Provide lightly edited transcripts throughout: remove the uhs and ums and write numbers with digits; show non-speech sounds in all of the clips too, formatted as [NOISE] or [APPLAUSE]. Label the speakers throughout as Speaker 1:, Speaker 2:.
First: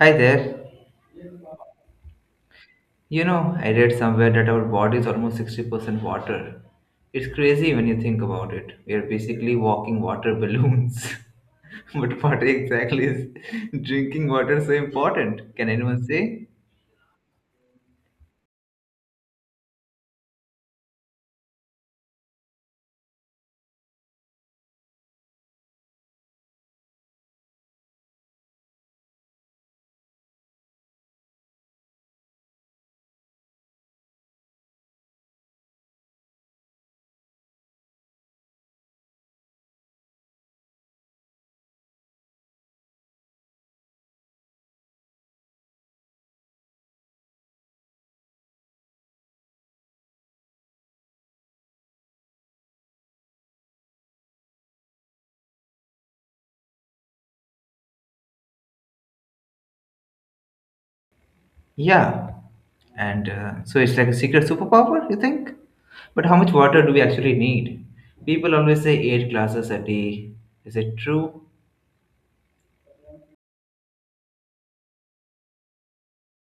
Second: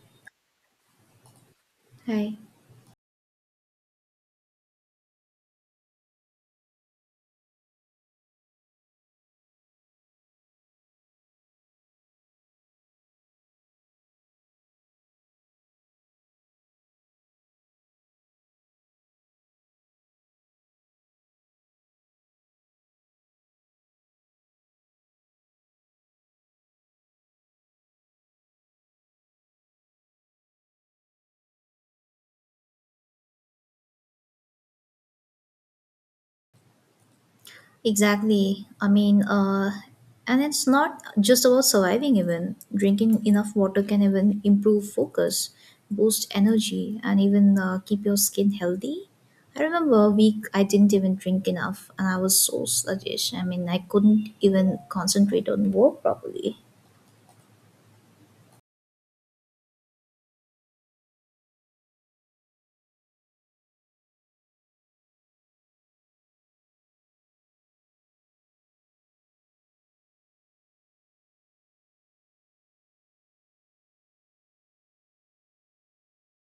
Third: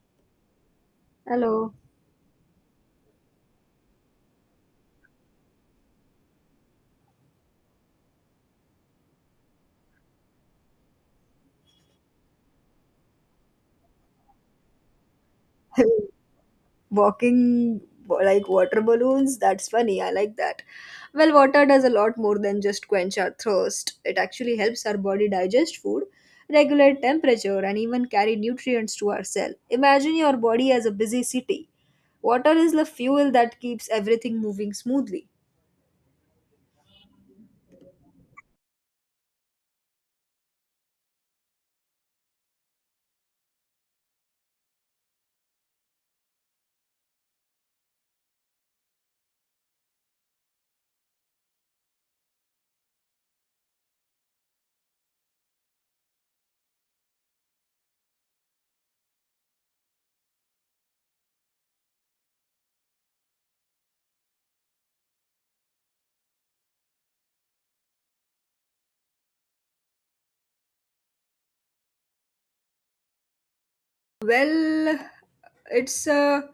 Speaker 1: Hi there.
Speaker 2: Hello.
Speaker 3: Right.
Speaker 1: You know, I read somewhere that our body is almost 60% water. It's crazy when you think about it. We are basically walking water balloons. [LAUGHS] But what exactly is drinking water so important? Can anyone
Speaker 2: [LAUGHS]
Speaker 1: say?
Speaker 2: Walking like water balloons, that's funny. I like that. Well, water does a lot more than just quench our thirst. It actually helps our body digest food, regulate temperature, and even carry nutrients to our cell. Imagine your body as a busy city. Water is the fuel that keeps everything moving smoothly.
Speaker 3: Exactly. I mean, and it's not just about surviving, even. Drinking enough water can even improve focus, boost energy, and even keep your skin healthy. I remember a week I didn't even drink enough, and I was so sluggish. I mean, I couldn't even concentrate on work properly.
Speaker 1: Yeah. And so it's like a secret superpower, you think? But how much water do we actually need? People always say 8 glasses a day. Is it true?
Speaker 2: Well, it's a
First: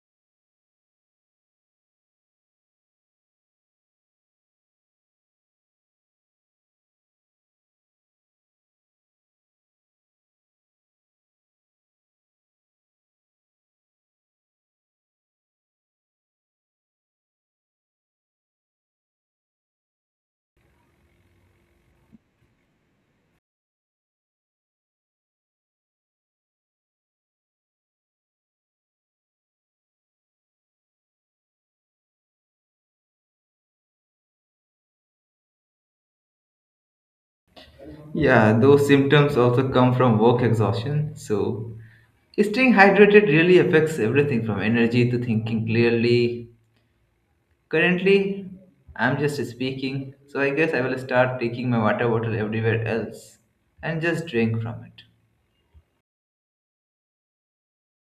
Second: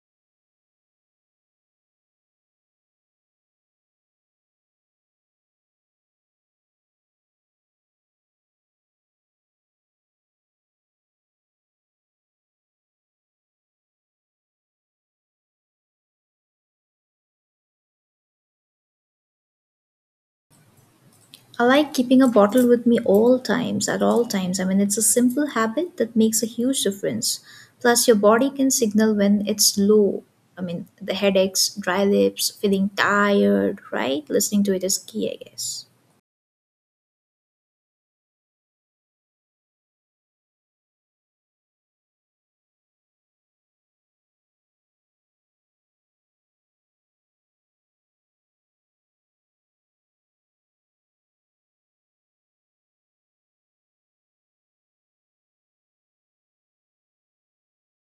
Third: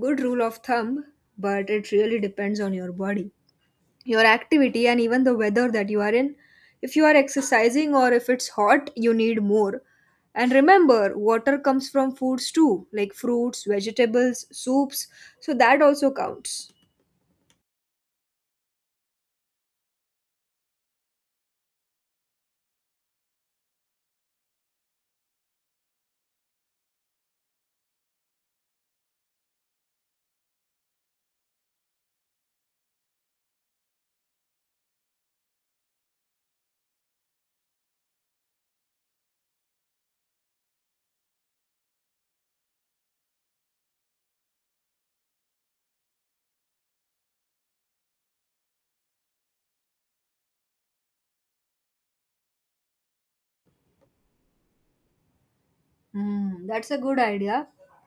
Speaker 2: good rule of thumb, but it really depends on your body, your activity and even the weather that you are in. If you are exercising or if it's hot, you need more. And remember, water comes from foods too, like fruits, vegetables, soups, so that also counts.
Speaker 3: I like keeping a bottle with me all times, at all times. I mean, it's a simple habit that makes a huge difference. Plus, your body can signal when it's low. I mean, the headaches, dry lips, feeling tired, right? Listening to it is key, I guess.
Speaker 1: Yeah, those symptoms also come from work exhaustion. So, staying hydrated really affects everything from energy to thinking clearly. Currently, I'm just speaking, so I guess I will start taking my water bottle everywhere else and just drink from it.
Speaker 2: Hmm, that's a good idea.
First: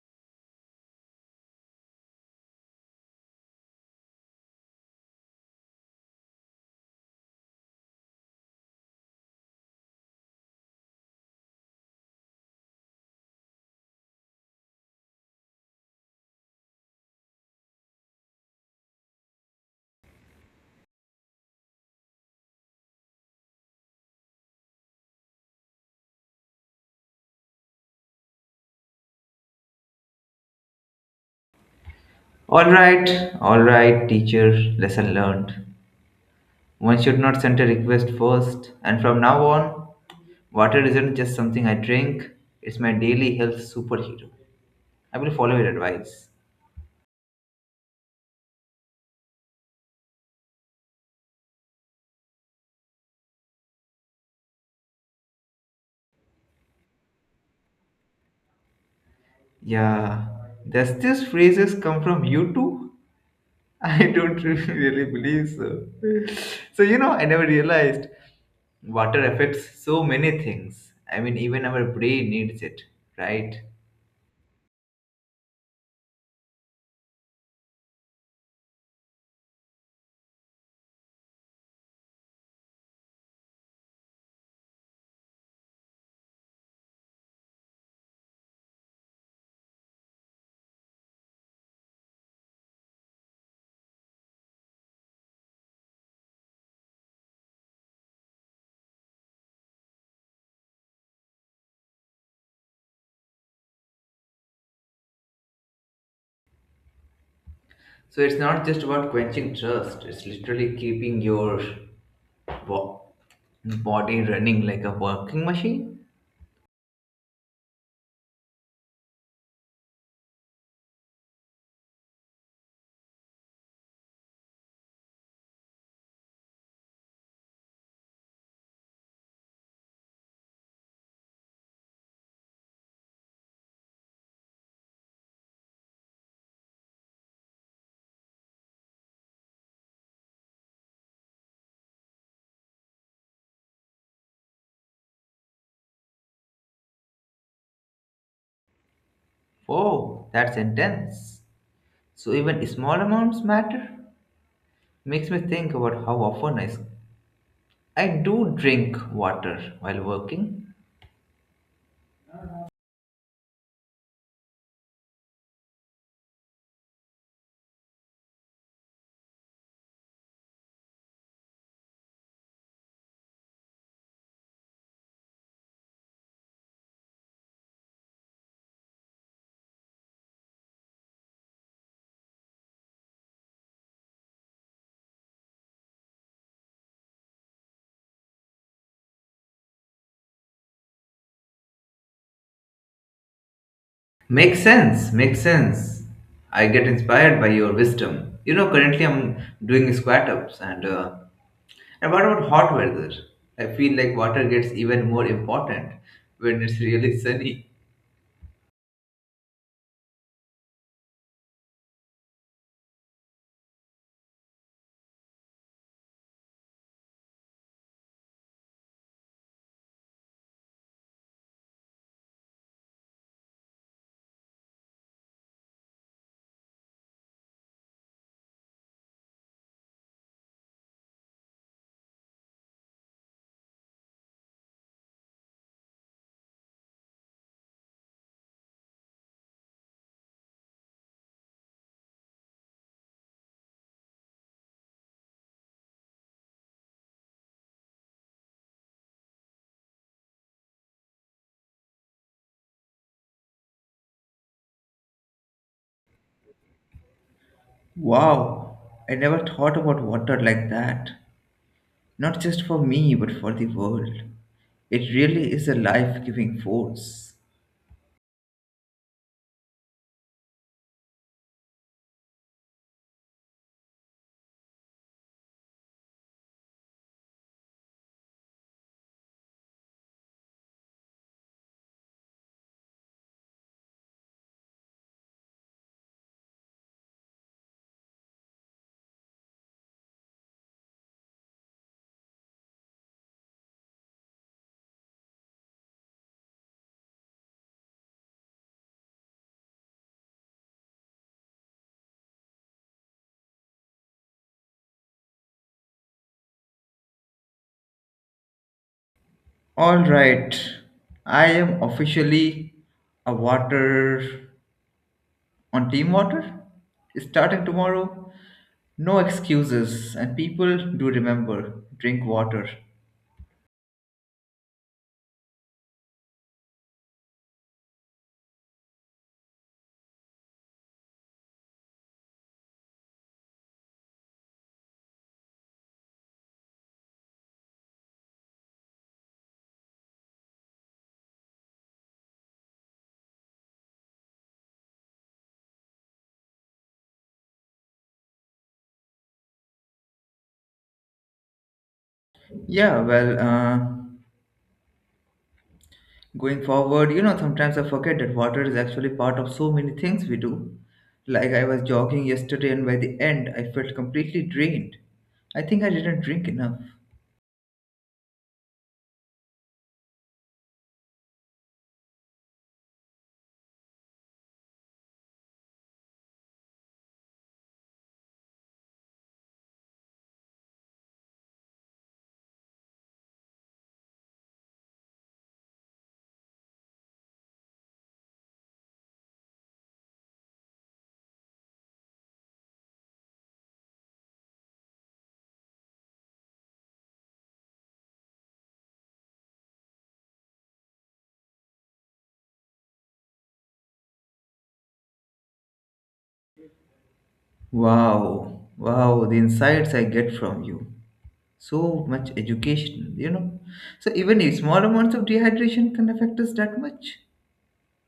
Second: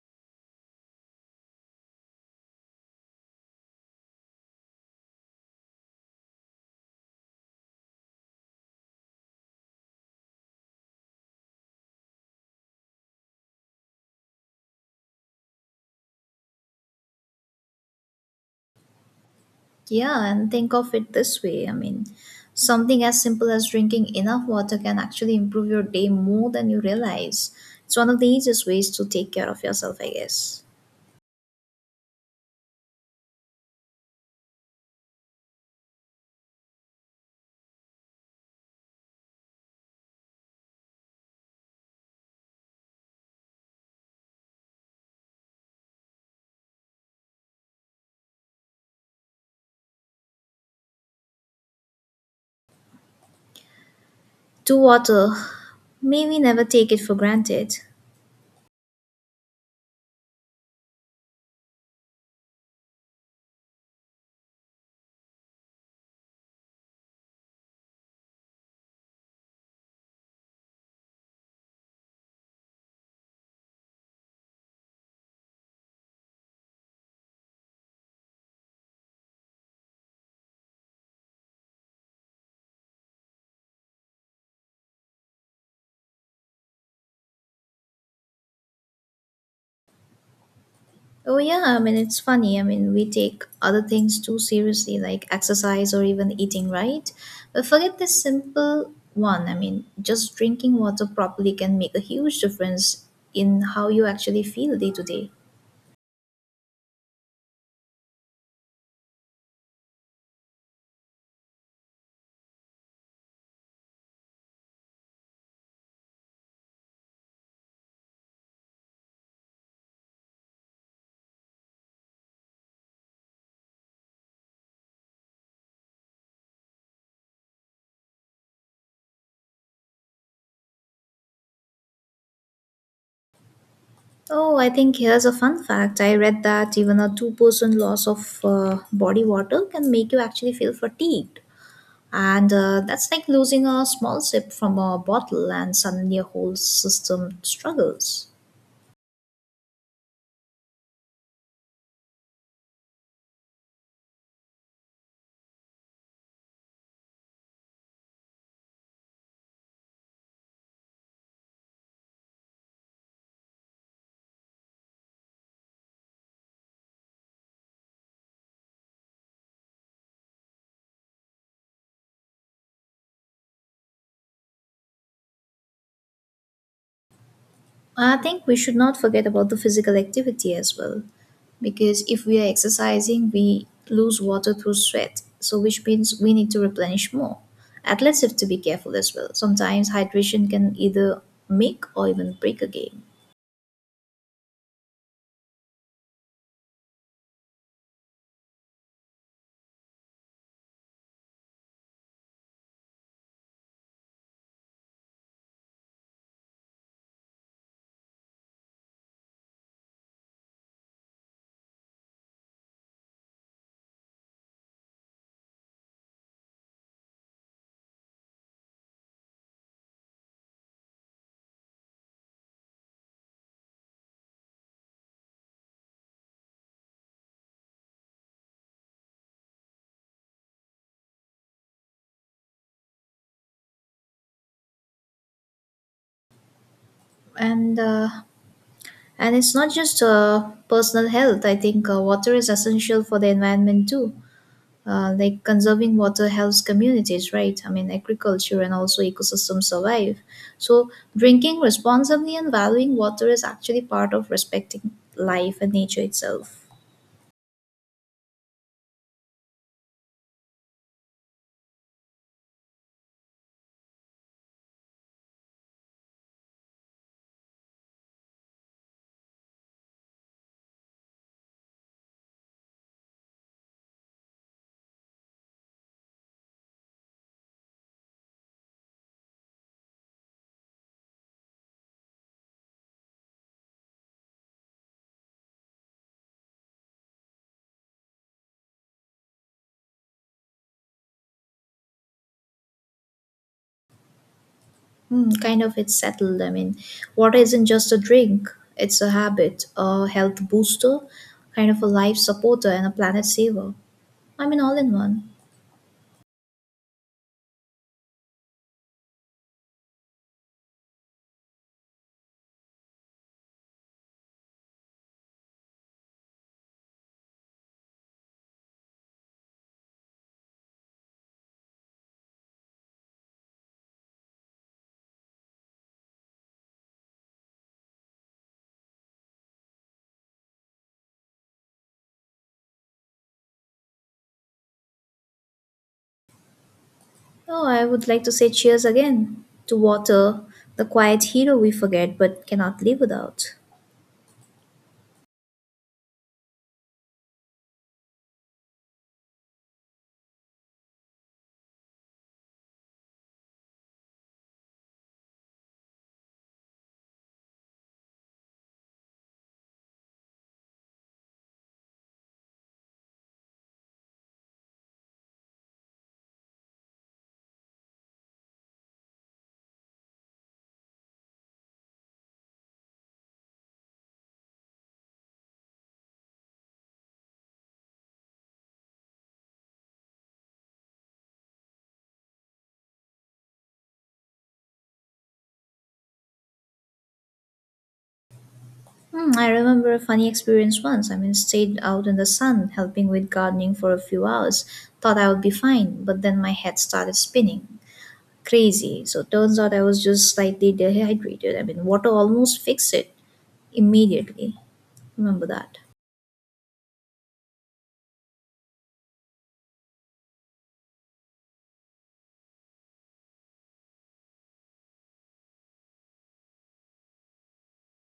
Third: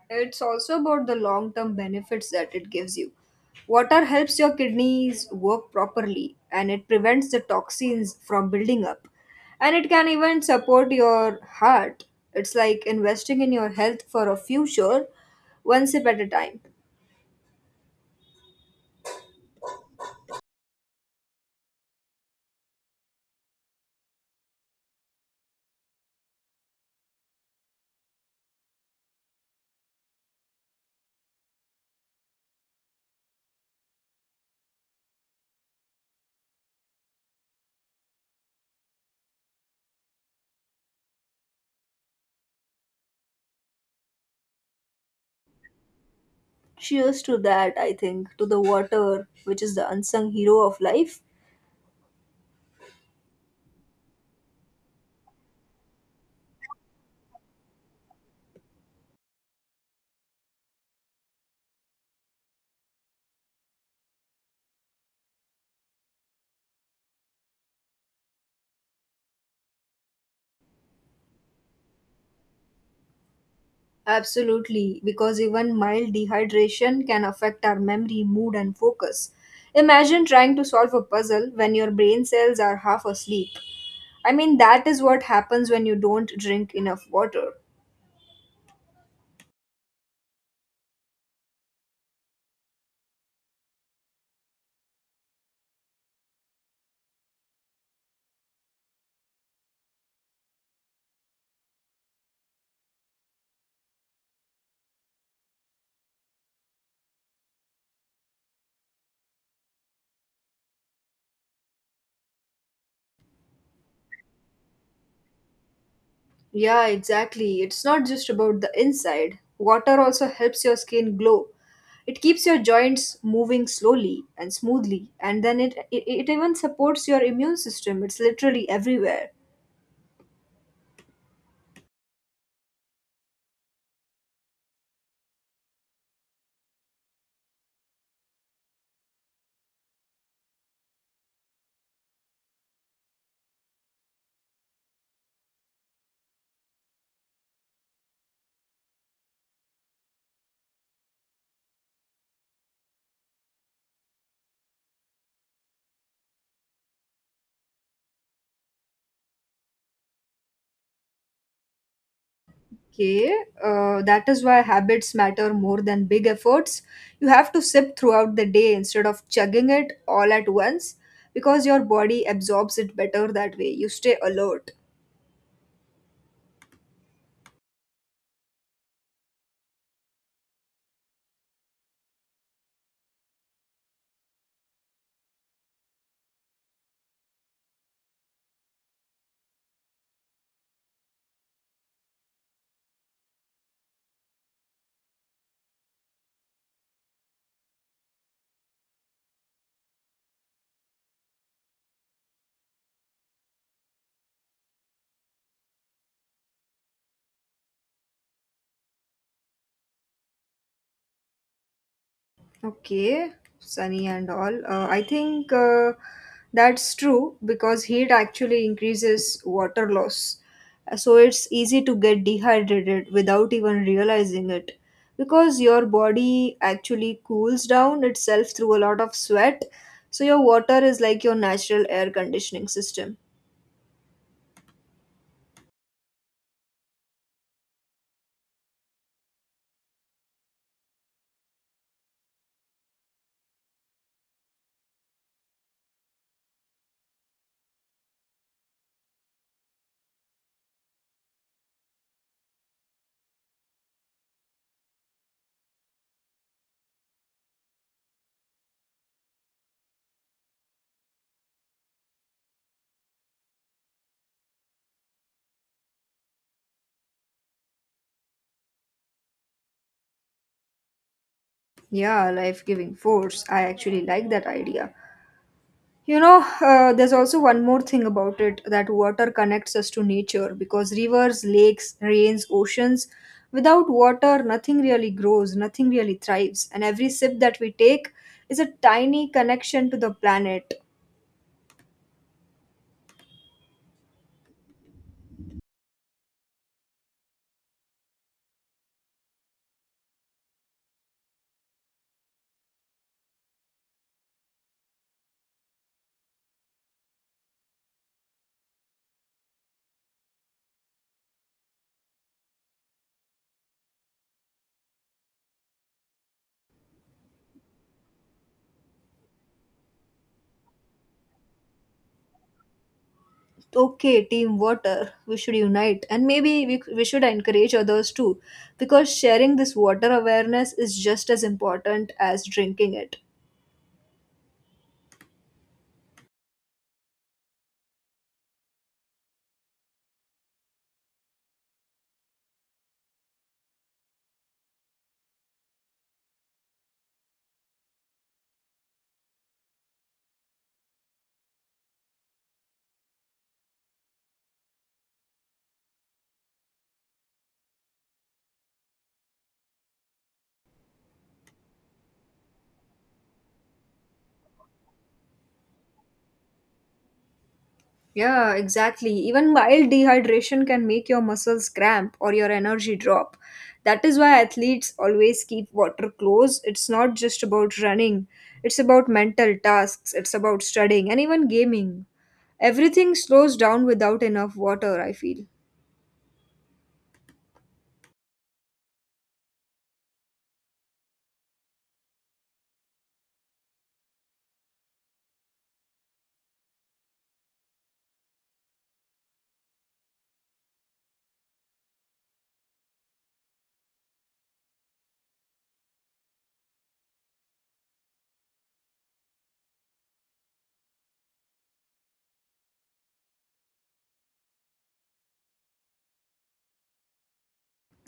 Speaker 2: It's also about the long term benefits that it gives you. Water helps your kidneys work properly and it prevents the toxins from building up. And it can even support your heart. It's like investing in your health for a future, one sip at a time.
Speaker 3: Yeah, and think of it this way. I mean, something as simple as drinking enough water can actually improve your day more than you realize. It's one of the easiest ways to take care of yourself, I guess.
Speaker 1: Alright, alright, teacher, lesson learned. One should not send a request first, and from now on, water isn't just something I drink, it's my daily health superhero. I will follow your advice.
Speaker 2: Cheers to that, I think, to the water, which is the unsung hero of life.
Speaker 3: To water, maybe never take it for granted.
Speaker 1: Yeah, does this phrases come from you too? [LAUGHS] I don't really believe so. So you know, I never realized water affects so many things. I mean, even our brain needs it, right?
Speaker 2: Absolutely, because even mild dehydration can affect our memory, mood, and focus. Imagine trying to solve a puzzle when your brain cells are half asleep. I mean, that is what happens when you don't drink enough water.
Speaker 3: Oh, yeah, I mean, it's funny. I mean, we take other things too seriously, like exercise or even eating, right? But forget this simple one. I mean, just drinking water properly can make a huge difference in how you actually feel day to day.
Speaker 1: So it's not just about quenching thirst. It's literally keeping your bo- body running like a working machine.
Speaker 2: Yeah, exactly. It's not just about the inside. Water also helps your skin glow. It keeps your joints moving slowly and smoothly, and then it even supports your immune system. It's literally everywhere.
Speaker 3: Oh, I think here's a fun fact. I read that even a 2% loss of body water can make you actually feel fatigued. And that's like losing a small sip from a bottle, and suddenly your whole system struggles.
Speaker 1: Whoa, that's intense. So even small amounts matter. Makes me think about how often I do drink water while working.
Speaker 2: Okay, that is why habits matter more than big efforts. You have to sip throughout the day instead of chugging it all at once because your body absorbs it better that way. You stay alert.
Speaker 3: I think we should not forget about the physical activity as well, because if we are exercising, we lose water through sweat, so which means we need to replenish more. Athletes have to be careful as well. Sometimes hydration can either make or even break a game,
Speaker 1: Makes sense, makes sense. I get inspired by your wisdom. You know, currently I'm doing squat ups, and what about hot weather? I feel like water gets even more important when it's really sunny.
Speaker 2: Okay, sunny and all. I think that's true because heat actually increases water loss. So it's easy to get dehydrated without even realizing it because your body actually cools down itself through a lot of sweat. So your water is like your natural air conditioning system.
Speaker 3: and uh, and it's not just personal health. I think water is essential for the environment too. Like conserving water helps communities, right? I mean, agriculture and also ecosystems survive, so drinking responsibly and valuing water is actually part of respecting life and nature itself.
Speaker 1: Wow, I never thought about water like that. Not just for me, but for the world. It really is a life giving force.
Speaker 2: Yeah, life giving force. I actually like that idea. You know, there's also one more thing about it that water connects us to nature because rivers, lakes, rains, oceans, without water, nothing really grows, nothing really thrives. And every sip that we take is a tiny connection to the planet.
Speaker 3: Hmm, kind of it's settled. I mean, water isn't just a drink, it's a habit, a health booster, kind of a life supporter and a planet saver. I mean, all in one.
Speaker 1: All right, I am officially a water on team water. Starting tomorrow, no excuses, and people do remember drink water.
Speaker 2: Okay, team water, we should unite. And maybe we should encourage others too because sharing this water awareness is just as important as drinking it.
Speaker 3: Oh, I would like to say cheers again to water, the quiet hero we forget but cannot live without.
Speaker 1: Yeah, going forward, you know, sometimes I forget that water is actually part of so many things we do. Like I was jogging yesterday, and by the end, I felt completely drained. I think I didn't drink enough.
Speaker 2: Yeah, exactly. Even mild dehydration can make your muscles cramp or your energy drop. That is why athletes always keep water close. It's not just about running, it's about mental tasks, it's about studying, and even gaming. Everything slows down without enough water, I feel.
Speaker 3: Hmm, I remember a funny experience once. I mean, stayed out in the sun helping with gardening for a few hours. Thought I would be fine, but then my head started spinning. Crazy. So turns out I was just slightly dehydrated. I mean, water almost fixed it immediately. Remember that.
Speaker 1: Wow, wow, the insights I get from you. So much education, you know. So even if small amounts of dehydration can affect us that much.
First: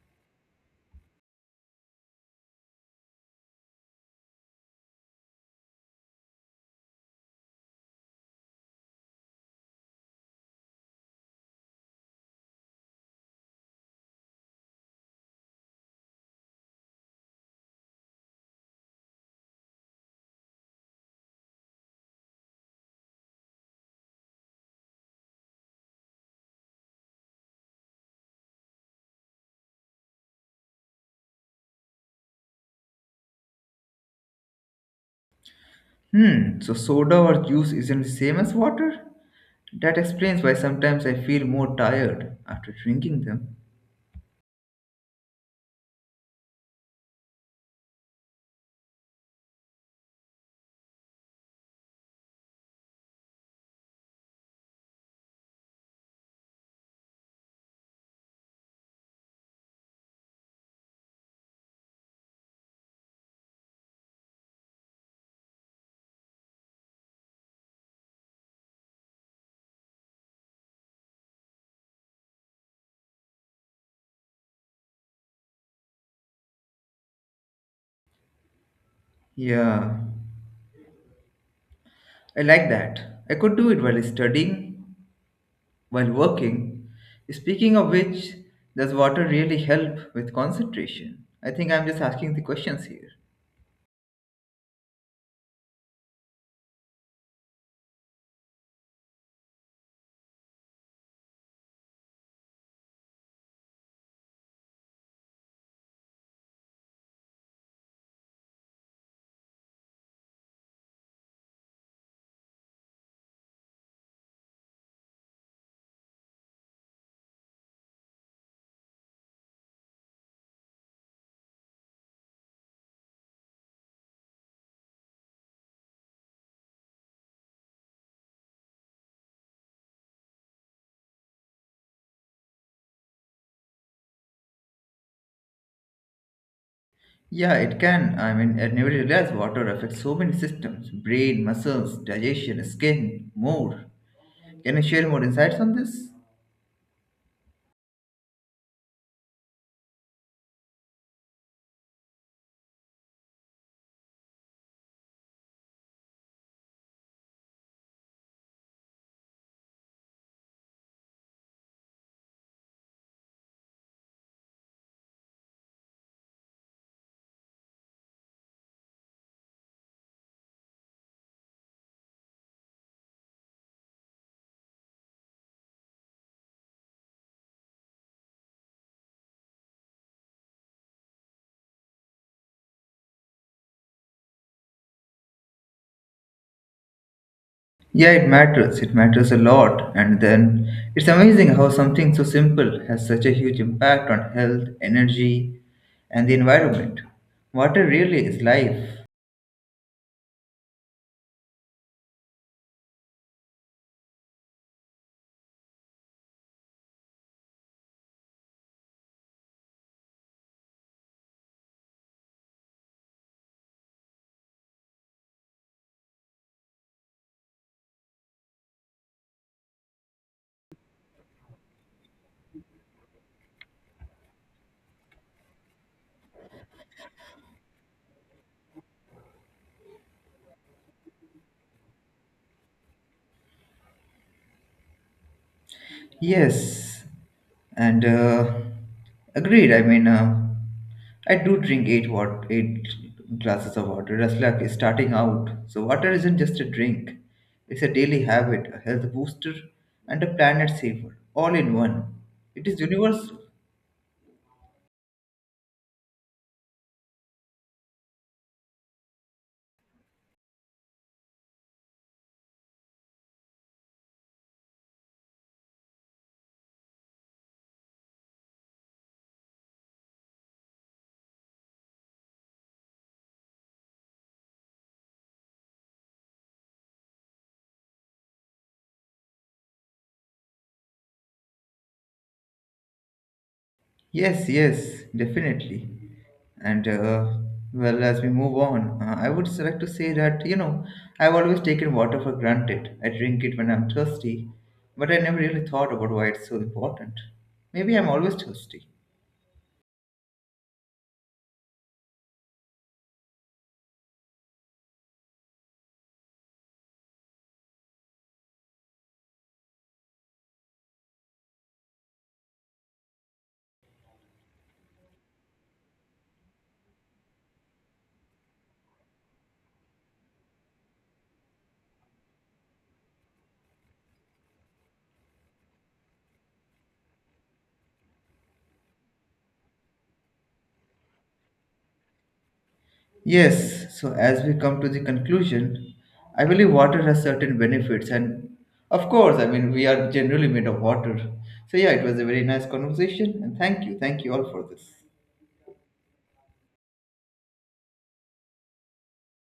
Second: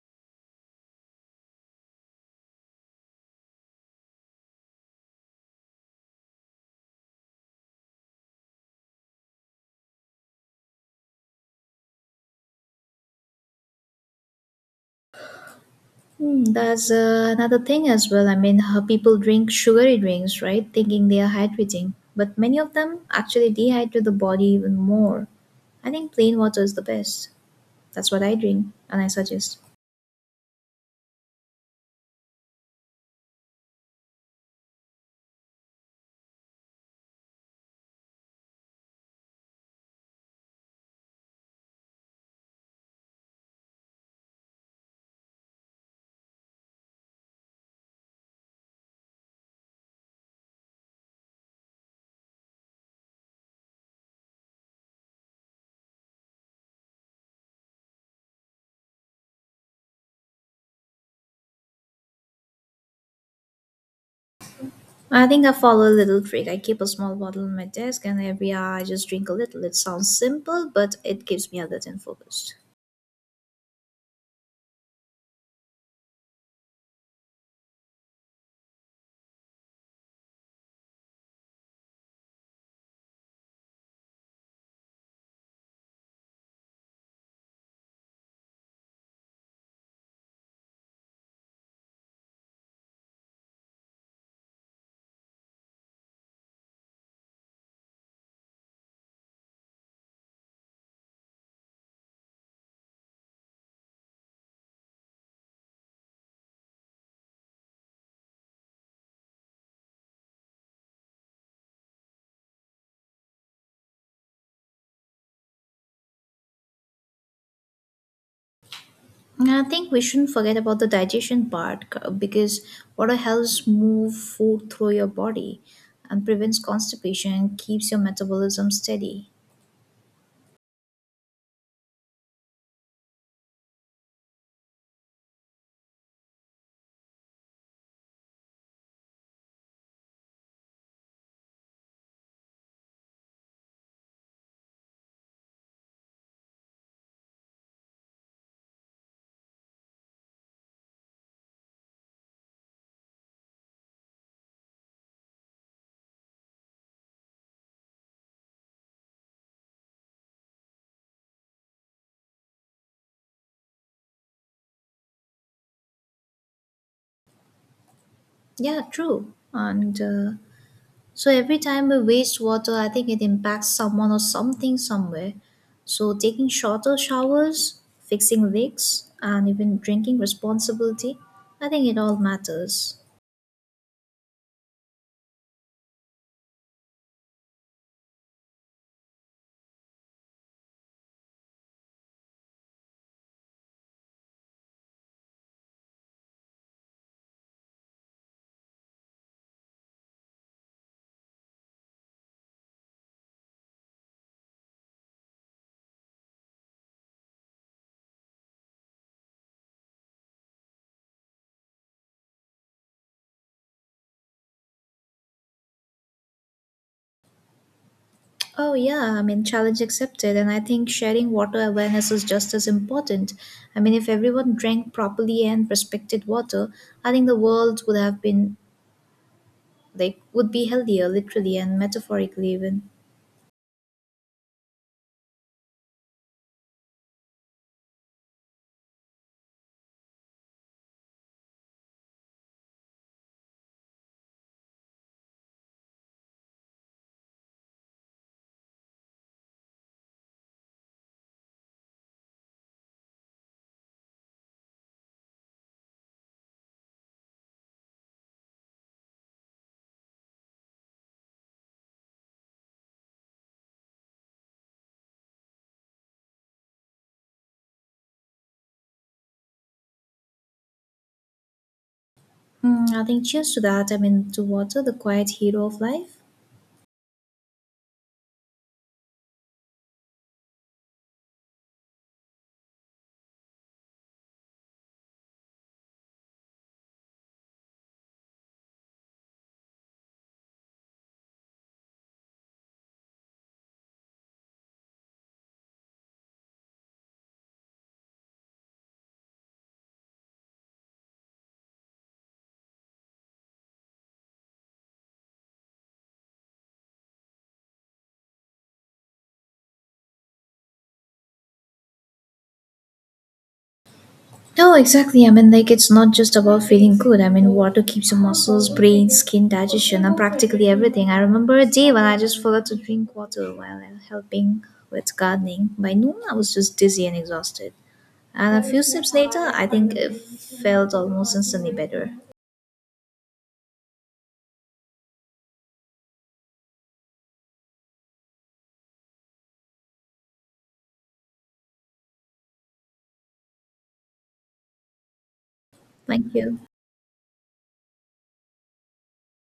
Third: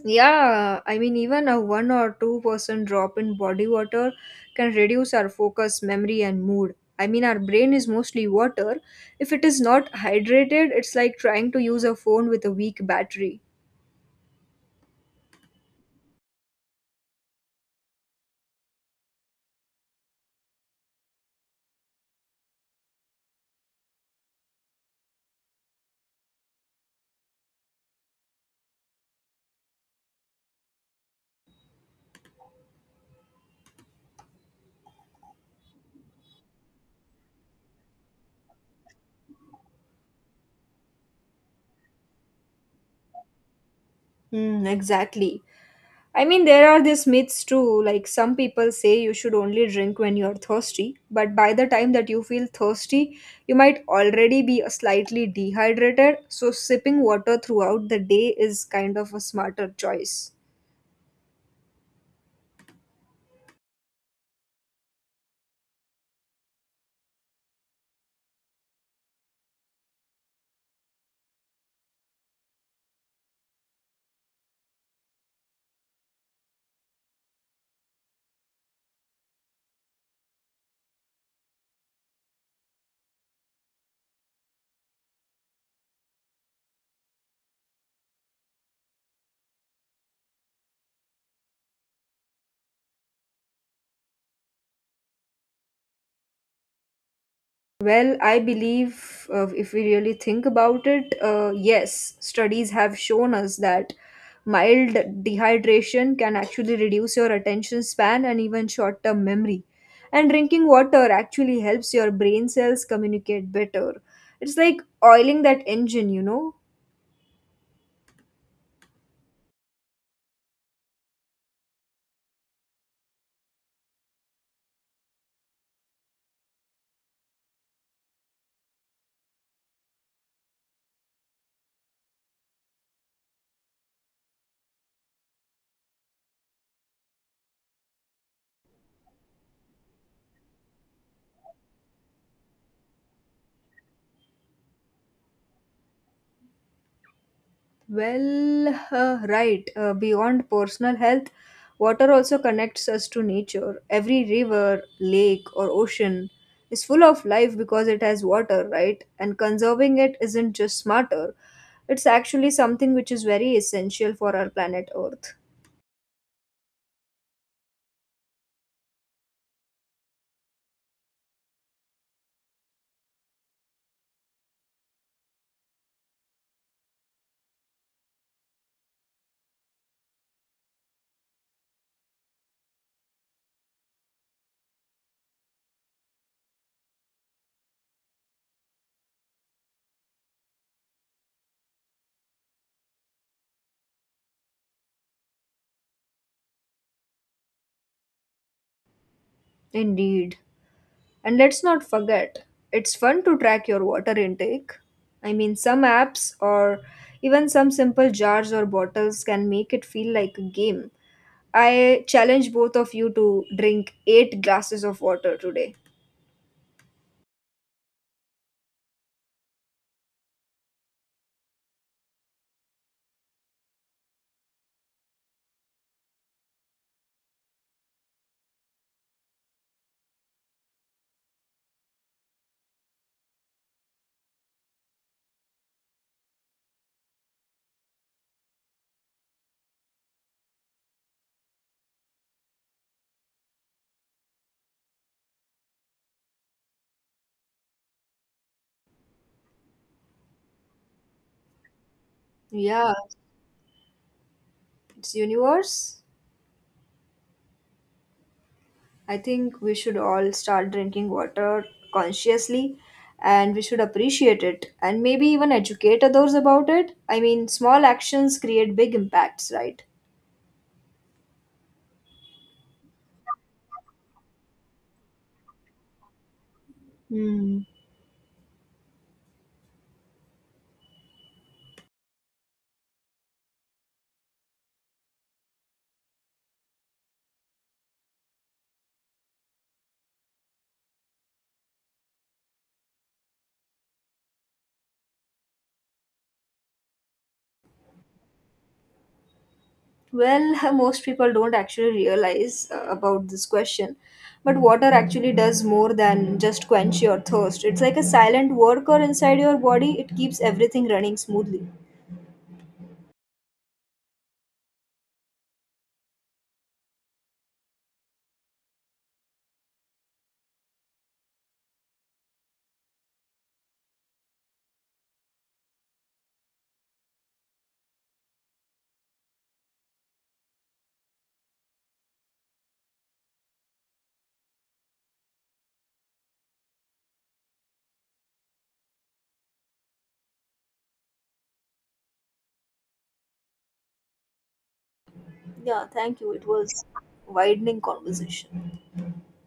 Speaker 2: Yeah, I mean, even a 1 or 2% drop in body water can reduce our focus, memory, and mood. I mean, our brain is mostly water. If it is not hydrated, it's like trying to use a phone with a weak battery.
Speaker 3: Hmm, that's another thing as well. I mean, how people drink sugary drinks, right? Thinking they are hydrating, but many of them actually dehydrate the body even more. I think plain water is the best. That's what I drink, and I suggest.
Speaker 1: Hmm. So soda or juice isn't the same as water. That explains why sometimes I feel more tired after drinking them.
Speaker 2: Hmm, exactly. I mean, there are these myths too. Like, some people say you should only drink when you're thirsty, but by the time that you feel thirsty, you might already be slightly dehydrated. So, sipping water throughout the day is kind of a smarter choice.
Speaker 3: I think I follow a little trick. I keep a small bottle on my desk, and every hour I just drink a little. It sounds simple, but it keeps me alert and focused.
Speaker 1: Yeah, I like that. I could do it while studying, while working. Speaking of which, does water really help with concentration? I think I'm just asking the questions here.
Speaker 2: Well, I believe if we really think about it, yes, studies have shown us that mild dehydration can actually reduce your attention span and even short term memory. And drinking water actually helps your brain cells communicate better. It's like oiling that engine, you know?
Speaker 3: And I think we shouldn't forget about the digestion part because water helps move food through your body and prevents constipation and keeps your metabolism steady.
Speaker 1: Yeah, it can. I mean, I never realized water affects so many systems brain, muscles, digestion, skin, more. Can you share more insights on this?
Speaker 2: Well, right. Beyond personal health, water also connects us to nature. Every river, lake, or ocean is full of life because it has water, right? And conserving it isn't just smarter, it's actually something which is very essential for our planet Earth.
Speaker 3: Yeah, true. And So every time we waste water, I think it impacts someone or something somewhere. So taking shorter showers, fixing leaks, and even drinking responsibility, I think it all matters.
Speaker 1: Yeah, it matters. It matters a lot. And then it's amazing how something so simple has such a huge impact on health, energy, and the environment. Water really is life.
Speaker 2: Indeed. And let's not forget, it's fun to track your water intake. I mean, some apps or even some simple jars or bottles can make it feel like a game. I challenge both of you to drink eight glasses of water today.
Speaker 3: Oh yeah, I mean, challenge accepted, and I think sharing water awareness is just as important. I mean, if everyone drank properly and respected water, I think the world would have been, like, would be healthier, literally and metaphorically even.
Speaker 1: Yes, and agreed. I mean, I do drink 8 glasses of water. Just like starting out, so water isn't just a drink; it's a daily habit, a health booster, and a planet saver, all in one. It is
Speaker 2: Yeah,
Speaker 1: universal.
Speaker 2: it's universe. I think we should all start drinking water consciously and we should appreciate it and maybe even educate others about it. I mean, small actions create big impacts, right?
Speaker 3: Hmm, I think cheers to that. I mean, to water, the quiet hero of life.
Speaker 2: Hmm.
Speaker 1: Yes, yes, definitely. And well, as we move on, I would like to say that, you know, I've always taken water for granted. I drink it when I'm thirsty, but I never really thought about why it's so important. Maybe I'm always thirsty.
Speaker 2: Well, [LAUGHS] most people don't actually realize about this question. But water actually does more than just quench your thirst. It's like a silent worker inside your body. It keeps everything running smoothly.
Speaker 3: No, exactly. I mean, like, it's not just about feeling good. I mean, water keeps your muscles, brain, skin, digestion, and practically everything. I remember a day when I just forgot to drink water while helping with gardening. By noon, I was just dizzy and exhausted. And a few sips later, I think it felt almost instantly better.
Speaker 1: Yes, so as we come to the conclusion, I believe water has certain benefits, and of course, I mean, we are generally made of water. So, yeah, it was a very nice conversation, and thank you all for this.
Speaker 2: Yeah, thank you.
Speaker 3: Thank
Speaker 2: It
Speaker 3: you.
Speaker 2: was widening conversation.